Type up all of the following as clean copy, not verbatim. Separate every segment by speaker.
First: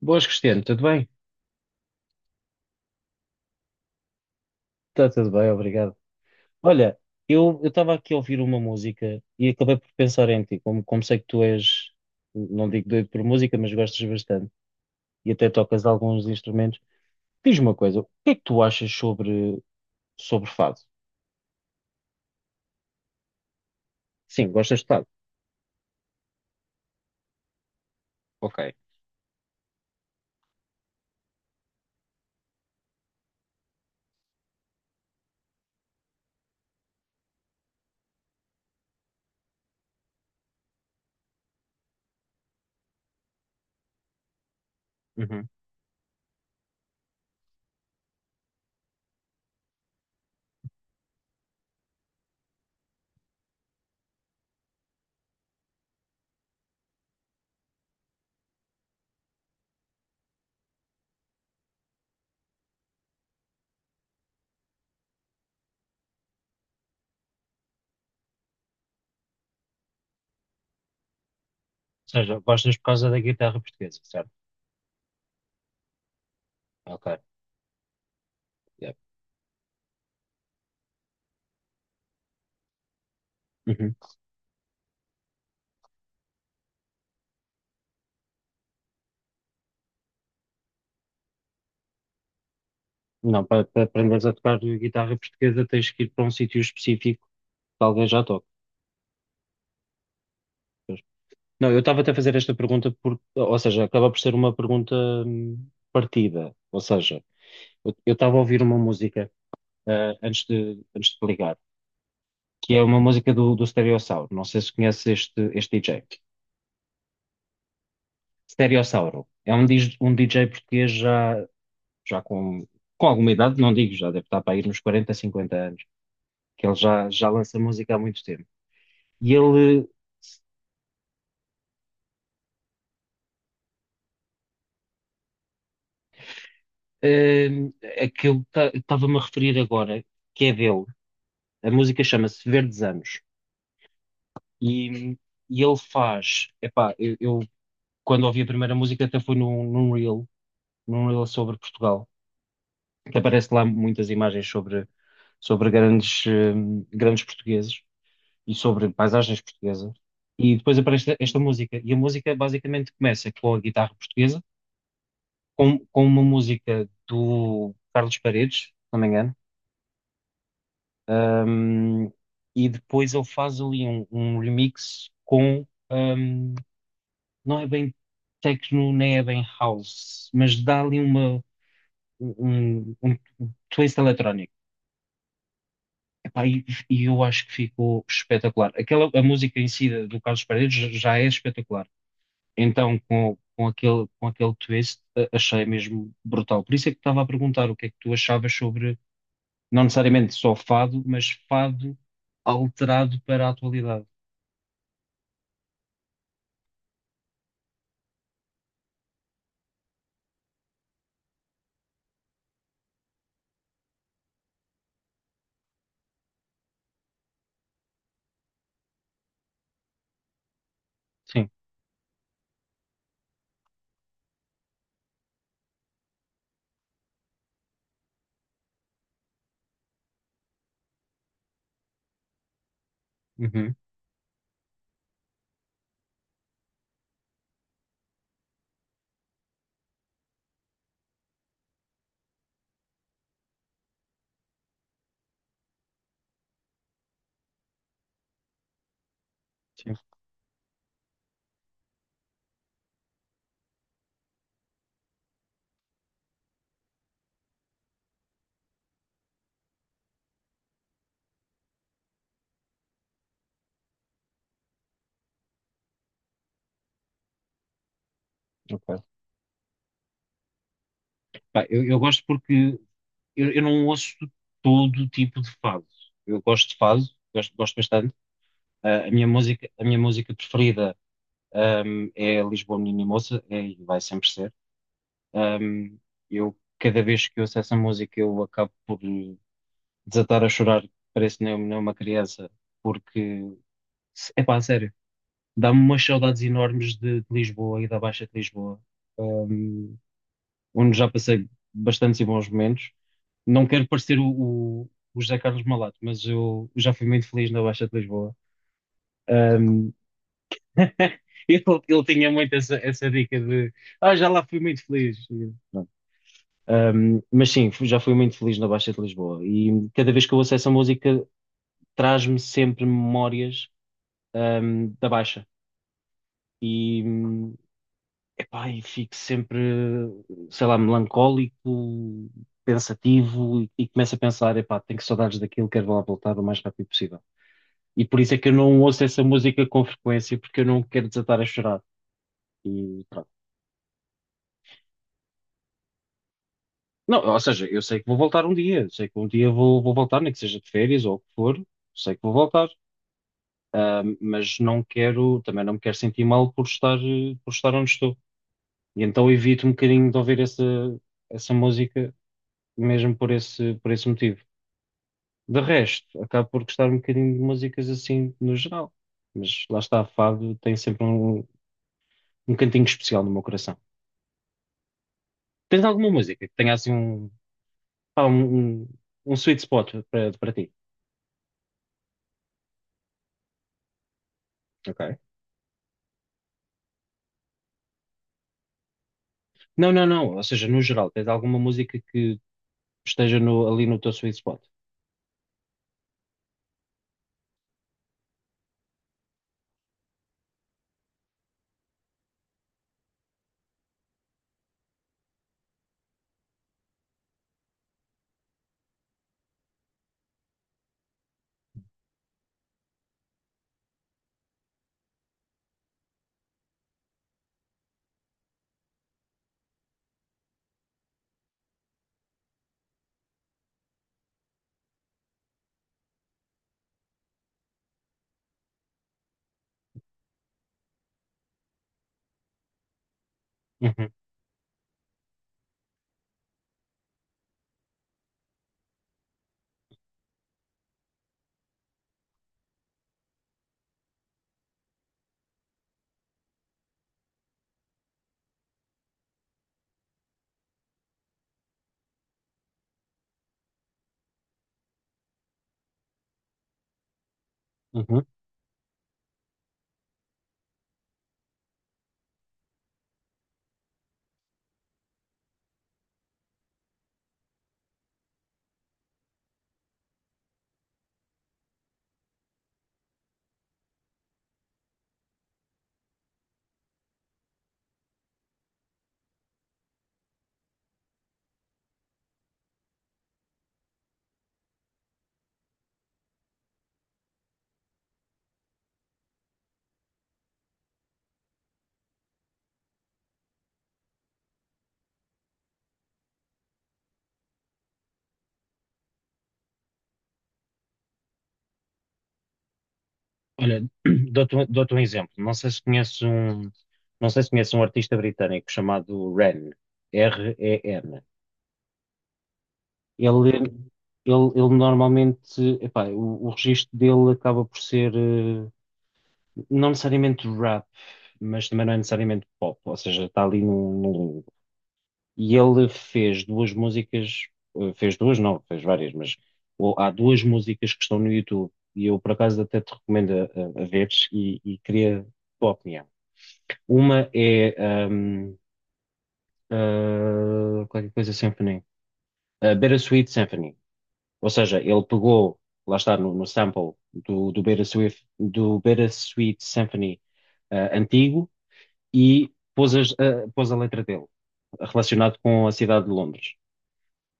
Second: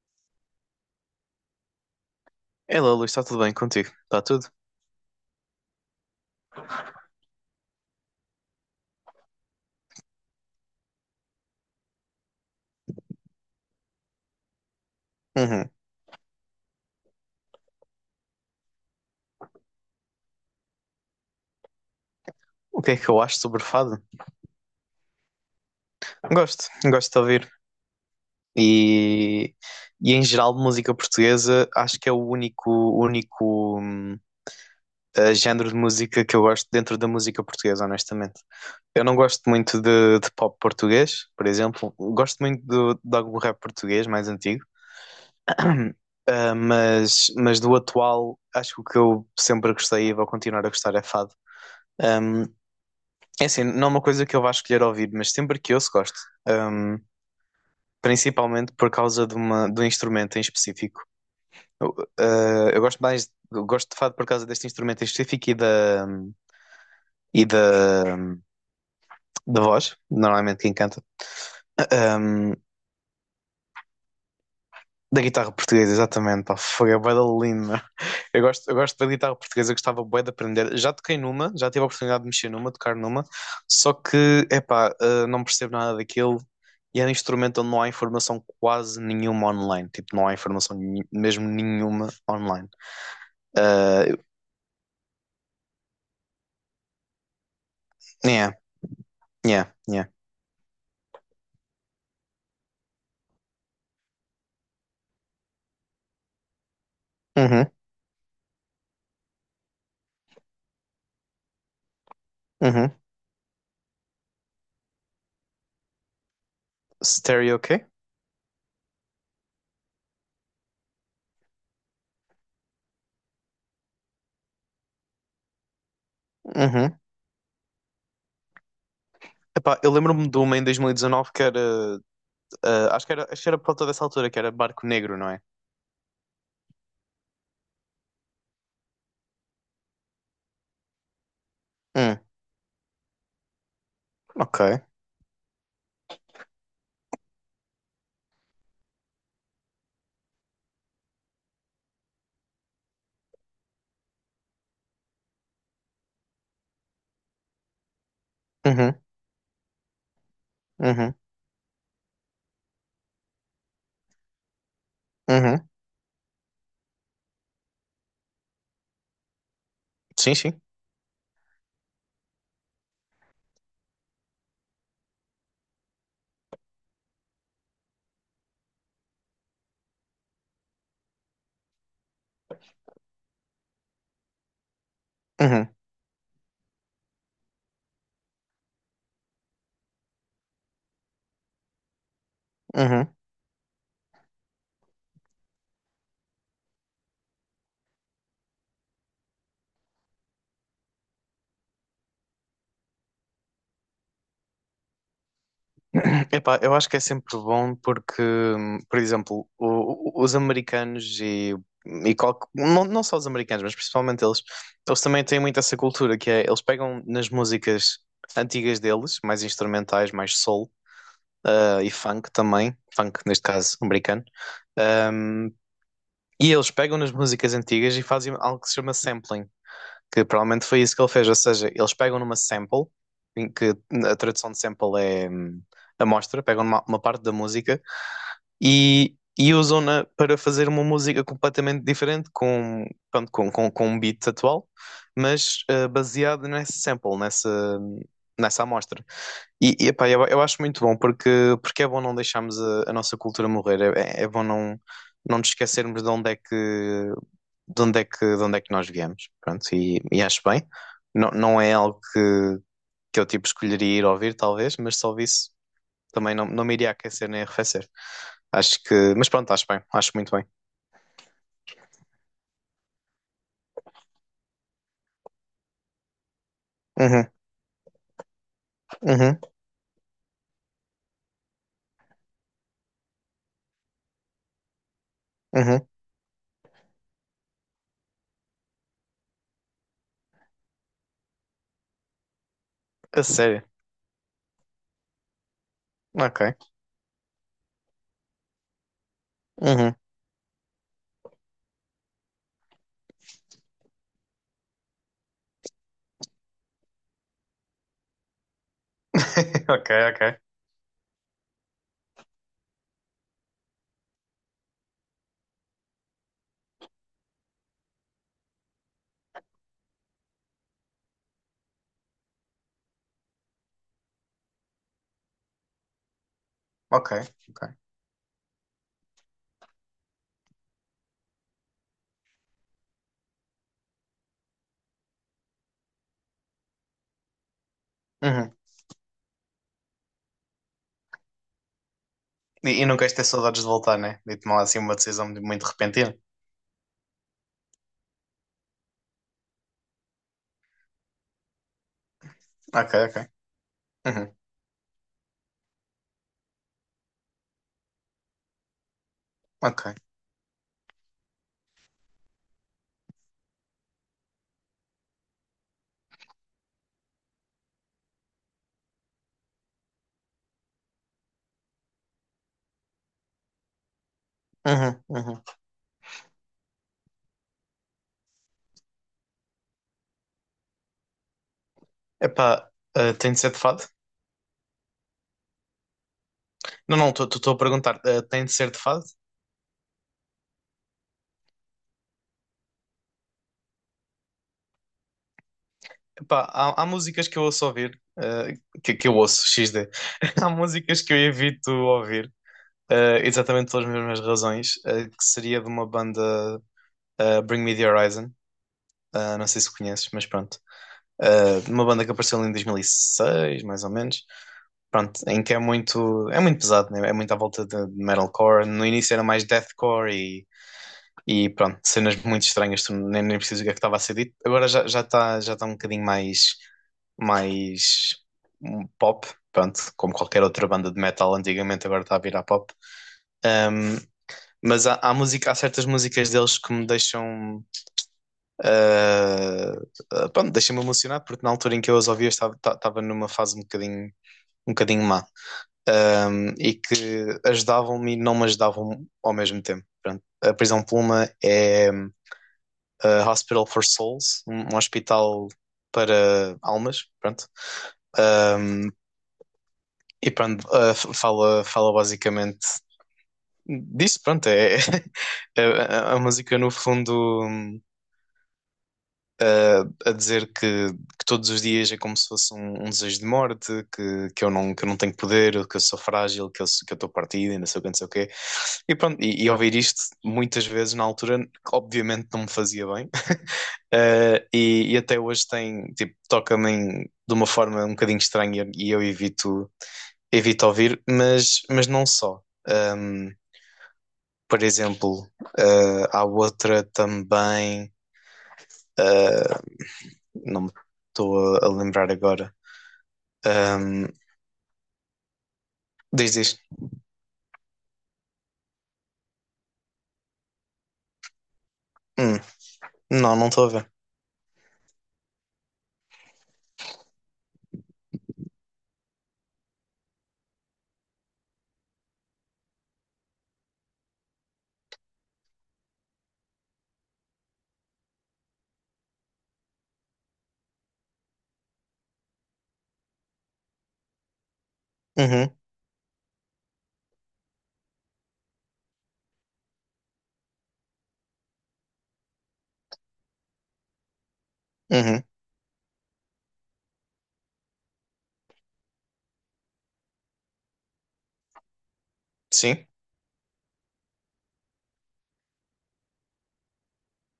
Speaker 1: Boas, Cristiano, tudo bem?
Speaker 2: Hello, Luís, está tudo bem contigo? Está tudo?
Speaker 1: Está tudo bem, obrigado. Olha, eu estava aqui a ouvir uma música e acabei por pensar em ti, como, como sei que tu és, não digo doido por música, mas gostas bastante e até
Speaker 2: Uhum.
Speaker 1: tocas alguns instrumentos. Diz-me uma coisa, o que é que tu achas sobre, sobre fado?
Speaker 2: O que é que eu acho sobre fado?
Speaker 1: Sim, gostas de fado,
Speaker 2: Gosto, gosto de ouvir.
Speaker 1: ok.
Speaker 2: E, e em geral, música portuguesa, acho que é o único, único hum, género de música que eu gosto dentro da música portuguesa, honestamente. Eu não gosto muito de pop português, por exemplo. Gosto muito do, de algum rap português mais antigo.
Speaker 1: Uhum. Ou uhum.
Speaker 2: Mas do atual, acho que o que eu sempre gostei e vou continuar a gostar é fado. Hum, É assim, não é uma coisa que eu vá escolher ouvir, mas sempre que ouço gosto. Ahm, Principalmente por causa de, uma, de um instrumento em específico. Eu gosto mais, eu gosto de fado por causa deste instrumento em específico e da voz, normalmente quem canta.
Speaker 1: Seja,
Speaker 2: Ahm,
Speaker 1: gostas por causa da guitarra portuguesa, certo?
Speaker 2: Da guitarra portuguesa, exatamente. Pá, fogo, é
Speaker 1: Ok.
Speaker 2: bué da. Eu
Speaker 1: Yeah.
Speaker 2: gosto da guitarra portuguesa, gostava bué de aprender. Já toquei numa, já tive a oportunidade de mexer numa, tocar numa, só
Speaker 1: Uhum.
Speaker 2: que, não percebo nada daquilo e é um instrumento onde não há informação quase nenhuma online. Tipo, não há mesmo nenhuma online.
Speaker 1: Não, para, para
Speaker 2: Uh,
Speaker 1: aprenderes a tocar guitarra portuguesa tens que ir para um sítio específico que alguém já toca.
Speaker 2: yeah, yeah, yeah.
Speaker 1: Não, eu estava até a fazer esta pergunta, por, ou seja, acaba por ser uma pergunta partida. Ou seja,
Speaker 2: Uhum,
Speaker 1: eu estava a ouvir uma música antes de te ligar, que é
Speaker 2: uhum.
Speaker 1: uma música do, do Stereossauro. Não sei se conheces este, este DJ.
Speaker 2: Stereo, ok?
Speaker 1: Stereossauro é um, dis- um DJ português já, já com alguma idade, não digo, já deve estar para ir nos 40, 50 anos, que ele
Speaker 2: Uhum.
Speaker 1: já, já lança música há muito tempo. E
Speaker 2: Epá,
Speaker 1: ele,
Speaker 2: eu lembro-me de uma em 2019 que era, acho que era por volta dessa altura, que era Barco Negro, não é?
Speaker 1: hum, aquilo que estava-me a referir agora, que é dele. A música
Speaker 2: Hum,
Speaker 1: chama-se Verdes Anos.
Speaker 2: ok.
Speaker 1: E, e ele faz, epá, eu quando ouvi a primeira música até foi num, num reel sobre Portugal, que aparece lá muitas imagens sobre, sobre grandes, grandes portugueses e sobre
Speaker 2: Uhum,
Speaker 1: paisagens portuguesas. E depois aparece
Speaker 2: uhum,
Speaker 1: esta, esta música. E a música basicamente começa com a guitarra portuguesa,
Speaker 2: uhum.
Speaker 1: com uma música do Carlos Paredes, se não me engano,
Speaker 2: Sim, sim.
Speaker 1: hum, e depois ele faz ali um, um remix com. Não é bem techno, nem é bem house, mas dá ali uma, um, um twist eletrónico.
Speaker 2: Uhum,
Speaker 1: Epá, e eu acho que ficou espetacular. Aquela, a música em si do Carlos Paredes já já é espetacular. Então,
Speaker 2: uhum.
Speaker 1: com aquele twist, a- achei mesmo brutal. Por isso é que estava a perguntar o que é que tu achavas sobre, não necessariamente só fado, mas fado alterado para a atualidade.
Speaker 2: Epá, eu acho que é sempre bom porque, por exemplo, os americanos não, não só os americanos, mas principalmente eles, eles também têm muito essa cultura que é, eles pegam nas músicas antigas deles, mais instrumentais, mais soul,
Speaker 1: Sim.
Speaker 2: e funk também, funk neste caso americano, ahm, e eles pegam nas músicas antigas e fazem algo que se chama sampling, que provavelmente foi isso que ele fez, ou seja, eles pegam numa sample, em que
Speaker 1: Uhum.
Speaker 2: a tradução de sample é amostra, pegam numa, uma parte da música e usam-na para fazer uma música completamente diferente, com, pronto, com um beat atual, mas baseado nessa sample, nessa amostra. E,
Speaker 1: Sim.
Speaker 2: eu acho muito bom, porque, porque é bom não deixarmos a nossa cultura morrer, é, é é bom não, não nos esquecermos de onde é que nós viemos, pronto, e acho bem. Não, não é algo que eu tipo escolheria ir ouvir, talvez, mas se ouvisse também não, não me iria aquecer nem arrefecer. Acho que,
Speaker 1: Ok.
Speaker 2: mas pronto, acho bem, acho muito bem.
Speaker 1: Pá, eu gosto porque eu não ouço todo tipo de fado. Eu gosto de fado,
Speaker 2: Uhum,
Speaker 1: gosto, gosto bastante. Ah,
Speaker 2: uhum,
Speaker 1: a minha música preferida, é Lisboa Menina e Moça, é, e vai sempre ser.
Speaker 2: uhum.
Speaker 1: Ahm, eu, cada vez que ouço essa música, eu acabo por desatar a chorar, parece nem, nem uma criança,
Speaker 2: A
Speaker 1: porque,
Speaker 2: sério,
Speaker 1: é pá, sério, dá-me umas saudades
Speaker 2: ok,
Speaker 1: enormes de Lisboa e da Baixa de Lisboa,
Speaker 2: uhum.
Speaker 1: ahm, onde já passei bastantes e bons momentos. Não quero parecer o José Carlos Malato, mas eu, já fui muito feliz na Baixa de Lisboa.
Speaker 2: Ok,
Speaker 1: Ahm,
Speaker 2: ok,
Speaker 1: ele tinha muito essa, essa dica de ah, já lá fui muito feliz. E, pronto. Mas sim, fu- já fui muito feliz na Baixa de Lisboa e cada vez que eu ouço essa música traz-me sempre memórias, da Baixa. E,
Speaker 2: ok, ok.
Speaker 1: epá, e fico sempre, sei lá, melancólico, pensativo e começo a pensar, epá, tenho que saudades daquilo, quero lá voltar o mais rápido possível. E por isso é que eu
Speaker 2: Uhum.
Speaker 1: não ouço essa música com frequência, porque eu não quero desatar a chorar.
Speaker 2: E não
Speaker 1: E
Speaker 2: queres ter
Speaker 1: pronto.
Speaker 2: saudades de voltar, né? De tomar assim uma decisão muito, muito repentina.
Speaker 1: Não, ou seja, eu sei que vou voltar um dia, sei que um dia vou, vou voltar, nem que seja de férias ou o que for, sei que vou voltar,
Speaker 2: Ok, ok. Uhum,
Speaker 1: mas não quero, também não me quero sentir mal por estar, por estar onde estou. E então evito um
Speaker 2: ok.
Speaker 1: bocadinho de ouvir essa, essa música, mesmo por esse motivo. De resto, acabo por gostar um bocadinho de músicas assim no geral, mas lá está, fado tem sempre um, um cantinho especial no meu coração.
Speaker 2: Uhum, uhum.
Speaker 1: Tens alguma música que tenha assim um, pá, um sweet spot para para ti.
Speaker 2: Epá, tem de ser de fado?
Speaker 1: Ok.
Speaker 2: Não, não, estou a perguntar, tem de ser de fado?
Speaker 1: Não, não, não. Ou seja, no geral, tens alguma música que esteja no- ali no teu sweet spot.
Speaker 2: Pá, há, há músicas que eu ouço ouvir, que eu ouço, XD. Há músicas que eu evito ouvir, exatamente pelas mesmas razões, que seria de uma banda, Bring Me The Horizon, não sei se conheces, mas pronto. Uma banda que apareceu ali em 2006, mais ou menos. Pronto, em que é muito pesado, né? É muito à volta de metalcore. No início era mais deathcore e pronto, cenas muito estranhas, tu nem, nem preciso ver o que é que estava a ser dito. Agora já está um bocadinho mais, mais pop, pronto, como qualquer outra banda de metal antigamente, agora está a virar pop. Ahm,
Speaker 1: Uhum,
Speaker 2: mas há, há, música, há certas músicas deles que me deixam. ah, Pronto, deixam-me emocionado, porque na altura em que eu as ouvia estava numa fase um bocadinho má. E que ajudavam-me e não me ajudavam ao mesmo tempo. Pronto. A Prisão Pluma é Hospital for Souls, um hospital para almas, pronto.
Speaker 1: uhum.
Speaker 2: Um, e pronto, fala, fala basicamente disso, pronto, é, é a música no fundo um, a, dizer que todos os dias é como se fosse um, um desejo de morte, que eu não tenho poder, que eu sou frágil, que eu estou partido e não sei o que, não sei o quê. E pronto, e ouvir isto muitas vezes na altura, obviamente não me fazia bem. E, e até hoje tem, tipo, de uma forma um bocadinho estranha e eu evito, evito ouvir, mas não só. Um, por exemplo, há outra também, uh, não me estou a lembrar agora.
Speaker 1: Olha,
Speaker 2: Um,
Speaker 1: dou-te um exemplo. Não sei se conheces
Speaker 2: Diz, diz.
Speaker 1: um, não sei se conheces um artista britânico chamado Ren, Ren.
Speaker 2: Hum, não, não
Speaker 1: Ele,
Speaker 2: estou a ver.
Speaker 1: ele, ele normalmente, epá, o registro dele acaba por ser, não necessariamente rap, mas também não é necessariamente pop. Ou seja, está ali num, e ele fez duas músicas, eh, fez duas, não, fez várias, mas o- há duas músicas que estão no YouTube e eu por acaso até te recomendo a veres e queria a
Speaker 2: Uhum,
Speaker 1: tua opinião. Uma é ahm, qualquer coisa Symphony, a Bittersweet Symphony, ou seja, ele
Speaker 2: uhum.
Speaker 1: pegou, lá está no, no sample do, do Bittersweet Symphony antigo e
Speaker 2: Sim,
Speaker 1: pôs, as- ah, pôs a letra dele, relacionado com a cidade de Londres.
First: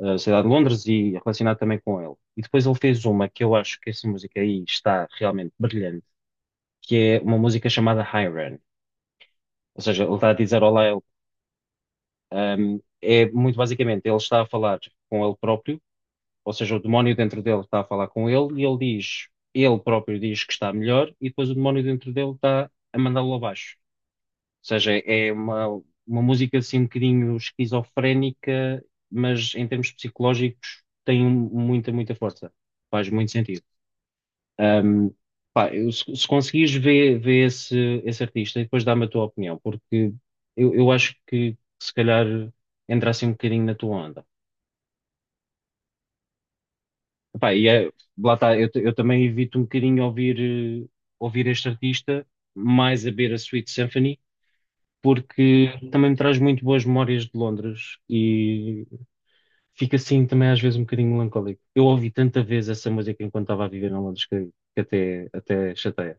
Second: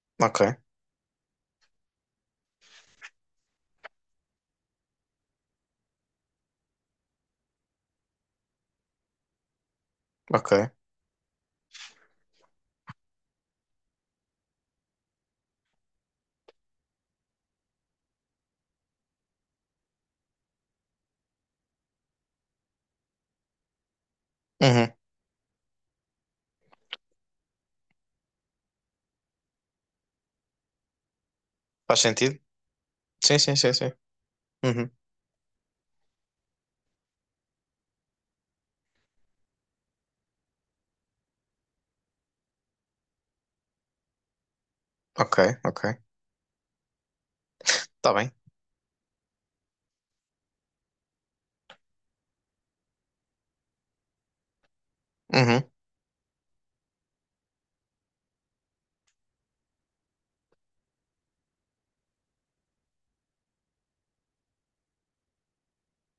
Speaker 1: Eh, a
Speaker 2: ok,
Speaker 1: Cidade de Londres e relacionado também com ele. E depois ele fez uma que eu acho que essa música aí está realmente brilhante, que é uma música chamada Hiren. Ou seja, ele está a
Speaker 2: ok.
Speaker 1: dizer olá a ele. Um, é muito basicamente, ele está a falar com ele próprio, ou seja, o demónio dentro dele está a falar com ele e ele diz, ele próprio diz que está melhor e depois o demónio dentro dele está a mandá-lo abaixo. Seja,
Speaker 2: Uhum.
Speaker 1: é uma música assim um bocadinho esquizofrénica, mas em termos psicológicos tem um, muita,
Speaker 2: Faz
Speaker 1: muita
Speaker 2: sentido?
Speaker 1: força. Faz muito
Speaker 2: Sim, sim,
Speaker 1: sentido.
Speaker 2: sim, sim. Uhum.
Speaker 1: Ahm, pá, eu- se conseguires ver, ver esse, esse artista e depois dá-me a tua opinião, porque eu acho que se calhar entra assim um bocadinho na tua onda.
Speaker 2: Ok, ok.
Speaker 1: Epá, e é-
Speaker 2: Tá bem.
Speaker 1: lá está, eu, t- eu também evito um bocadinho ouvir, ouvir este artista, mais a ver a Sweet Symphony
Speaker 2: Uhum,
Speaker 1: porque também me traz muito boas memórias de Londres e fica assim também às vezes um bocadinho melancólico. Eu ouvi tanta vez essa música enquanto estava a viver em Londres que até, até chateia.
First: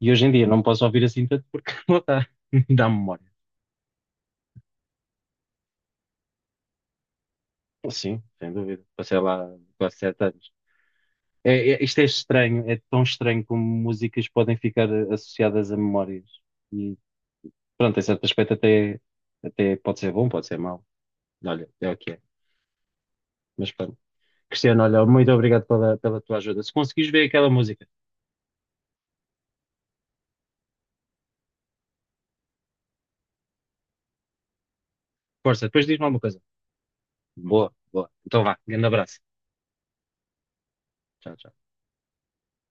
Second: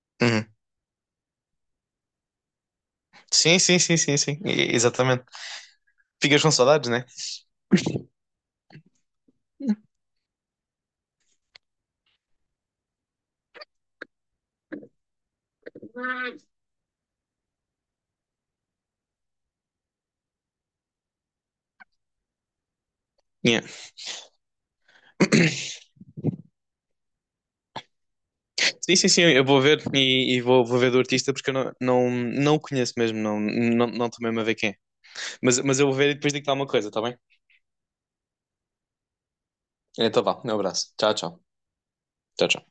Speaker 1: E hoje em dia
Speaker 2: uhum.
Speaker 1: não posso ouvir assim tanto porque não dá, dá memória.
Speaker 2: Sim, sim, sim, sim, sim. E- exatamente. Ficas com saudades, né?
Speaker 1: Sim, sem dúvida. Passei lá quase 7 anos. É, é- isto é estranho, é tão estranho como músicas podem ficar associadas a memórias. E pronto, em certo aspecto até, até pode ser bom, pode ser mau. Olha, é o que é.
Speaker 2: Yeah.
Speaker 1: Mas pronto. Cristiano, olha, muito obrigado pela, pela tua ajuda. Se conseguires ver aquela música,
Speaker 2: Sim, sim, sim, eu vou ver e vou, vou ver do artista porque eu não, não, não o conheço mesmo, não, não, não estou mesmo a ver quem é.
Speaker 1: força,
Speaker 2: Mas
Speaker 1: depois
Speaker 2: eu vou
Speaker 1: diz-me
Speaker 2: ver e
Speaker 1: alguma
Speaker 2: depois
Speaker 1: coisa.
Speaker 2: digo-te alguma coisa, está bem?
Speaker 1: Boa, boa. Então vá, grande abraço.
Speaker 2: Então vá, um abraço. Tchau,
Speaker 1: Tchau.
Speaker 2: tchau.
Speaker 1: Tchau.
Speaker 2: Tchau, tchau.